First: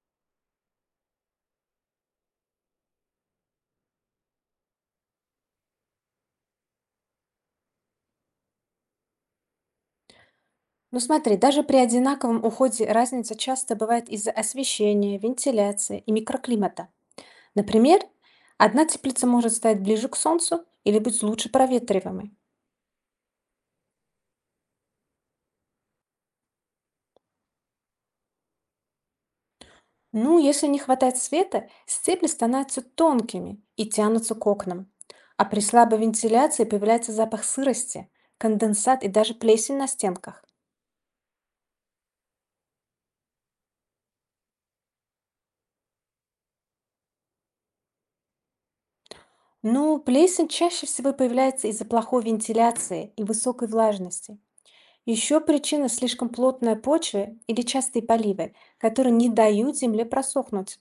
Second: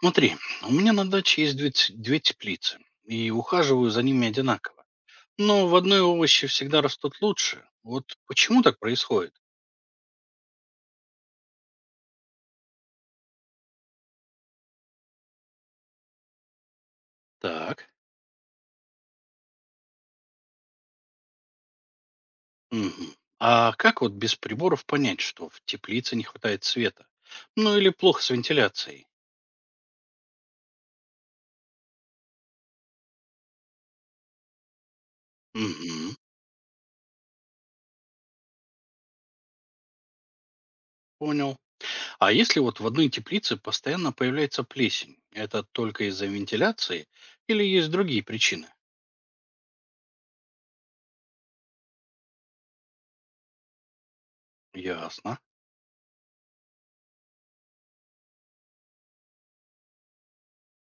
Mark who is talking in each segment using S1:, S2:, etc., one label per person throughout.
S1: Смотри, у меня на даче есть две теплицы, и ухаживаю за ними одинаково. Но в одной овощи всегда растут лучше. Вот почему так происходит?
S2: Ну смотри, даже при одинаковом уходе разница часто бывает из-за освещения, вентиляции и микроклимата.
S1: Так.
S2: Например, одна теплица может стать ближе к солнцу или быть лучше проветриваемой.
S1: Мгм. А как вот без приборов понять, что в теплице не хватает света? Ну или плохо с вентиляцией?
S2: Ну, если не хватает света, стебли становятся тонкими и тянутся к окнам. А при слабой
S1: Мгм.
S2: вентиляции появляется запах сырости, конденсат и даже плесень на стенках.
S1: Понял. А если вот в одной теплице постоянно появляется плесень, это только из-за вентиляции или есть другие причины?
S2: Ну, плесень чаще всего появляется из-за плохой вентиляции и высокой влажности. Еще
S1: Ясно.
S2: причина– слишком плотная почва или частые поливы, которые не дают земле просохнуть.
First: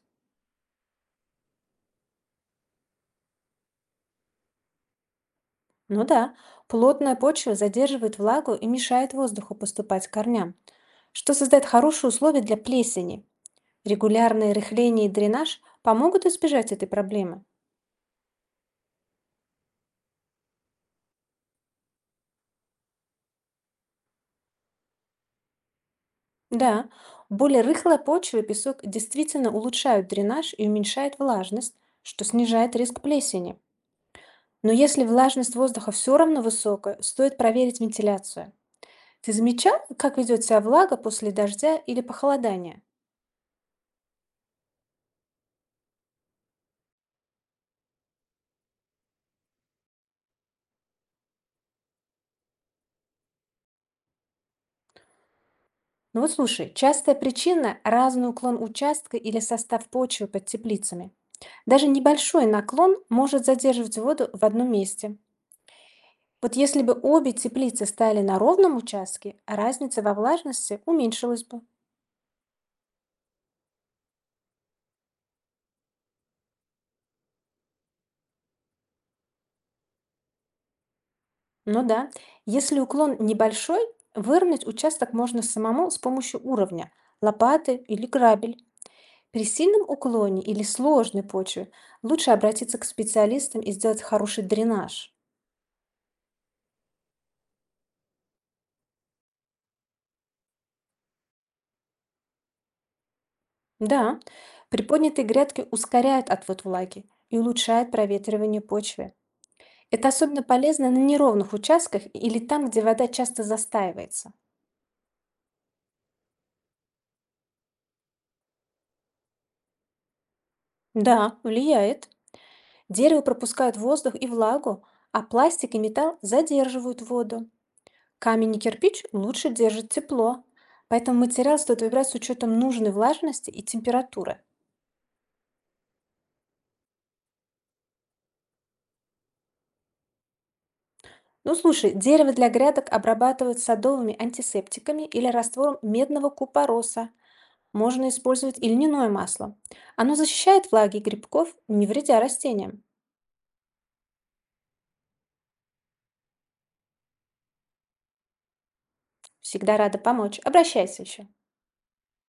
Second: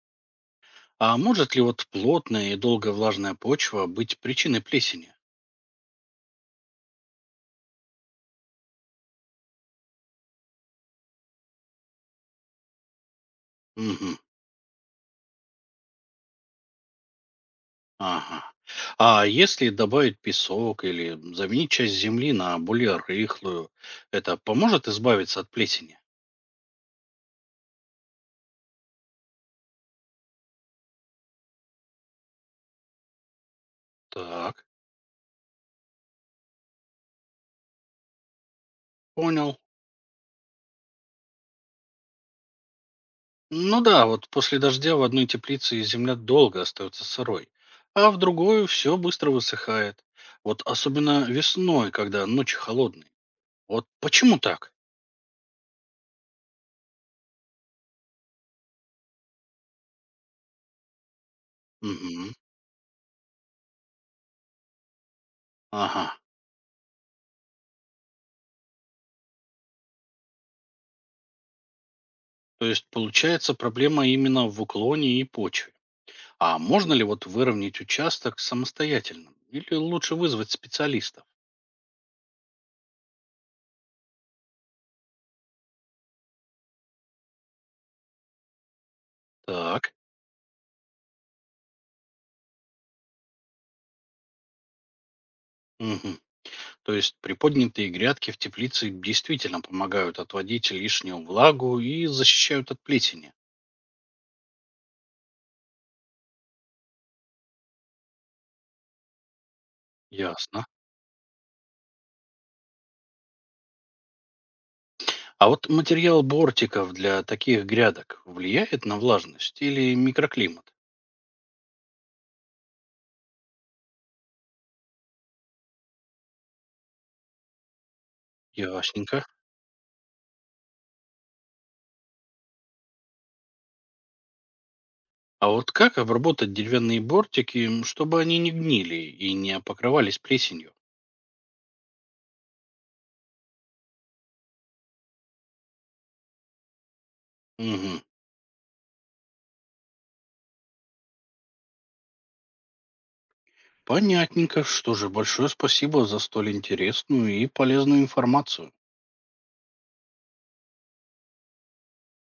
S1: А может ли вот плотная и долго влажная почва быть причиной плесени?
S2: Ну да, плотная почва задерживает влагу и мешает воздуху поступать к корням, что создает хорошие условия для плесени.
S1: Мгм.
S2: Регулярное рыхление и дренаж помогут избежать этой проблемы.
S1: Ага. А если добавить песок или заменить часть земли на более рыхлую, это поможет избавиться от плесени?
S2: Да, более рыхлая почва и песок действительно улучшают дренаж и уменьшают влажность, что снижает риск плесени.
S1: Так,
S2: Но если влажность воздуха все равно высокая, стоит проверить вентиляцию. Ты
S1: понял.
S2: замечал, как ведет себя влага после дождя или похолодания?
S1: Ну да, вот после дождя в одной теплице земля долго остается сырой, а в другой все быстро высыхает. Вот особенно весной, когда ночи холодные. Вот почему так?
S2: Ну вот слушай, частая причина– разный уклон участка или состав почвы под теплицами. Даже
S1: Мгм.
S2: небольшой наклон может задерживать воду в одном месте.
S1: Ага.
S2: Вот если бы обе теплицы стояли на ровном участке, разница во влажности уменьшилась бы.
S1: То есть получается проблема именно в уклоне и почве. А можно ли вот выровнять участок самостоятельно? Или лучше вызвать специалистов?
S2: Ну да, если уклон небольшой, выровнять участок можно самому с помощью уровня– лопаты или грабель. При сильном
S1: Так.
S2: уклоне или сложной почве лучше обратиться к специалистам и сделать хороший дренаж.
S1: Мгм. То есть приподнятые грядки в теплице действительно помогают отводить лишнюю влагу и защищают от плесени.
S2: Да, приподнятые грядки ускоряют отвод влаги и улучшают проветривание почвы. Это особенно
S1: Ясно.
S2: полезно на неровных участках или там, где вода часто застаивается.
S1: А вот материал бортиков для таких грядок влияет на влажность или микроклимат?
S2: Да, влияет. Дерево пропускает воздух и влагу, а пластик и металл задерживают воду. Камень и кирпич
S1: Ясненько.
S2: лучше держат тепло, поэтому материал стоит выбирать с учетом нужной влажности и температуры.
S1: А вот как обработать деревянные бортики, чтобы они не гнили и не покрывались плесенью?
S2: Ну слушай, дерево для грядок обрабатывают садовыми антисептиками или раствором медного купороса.
S1: Мгм.
S2: Можно использовать и льняное масло. Оно защищает влаги и грибков, не вредя растениям.
S1: Понятненько. Что же, большое спасибо за столь интересную и полезную информацию.
S2: Всегда рада помочь. Обращайся еще.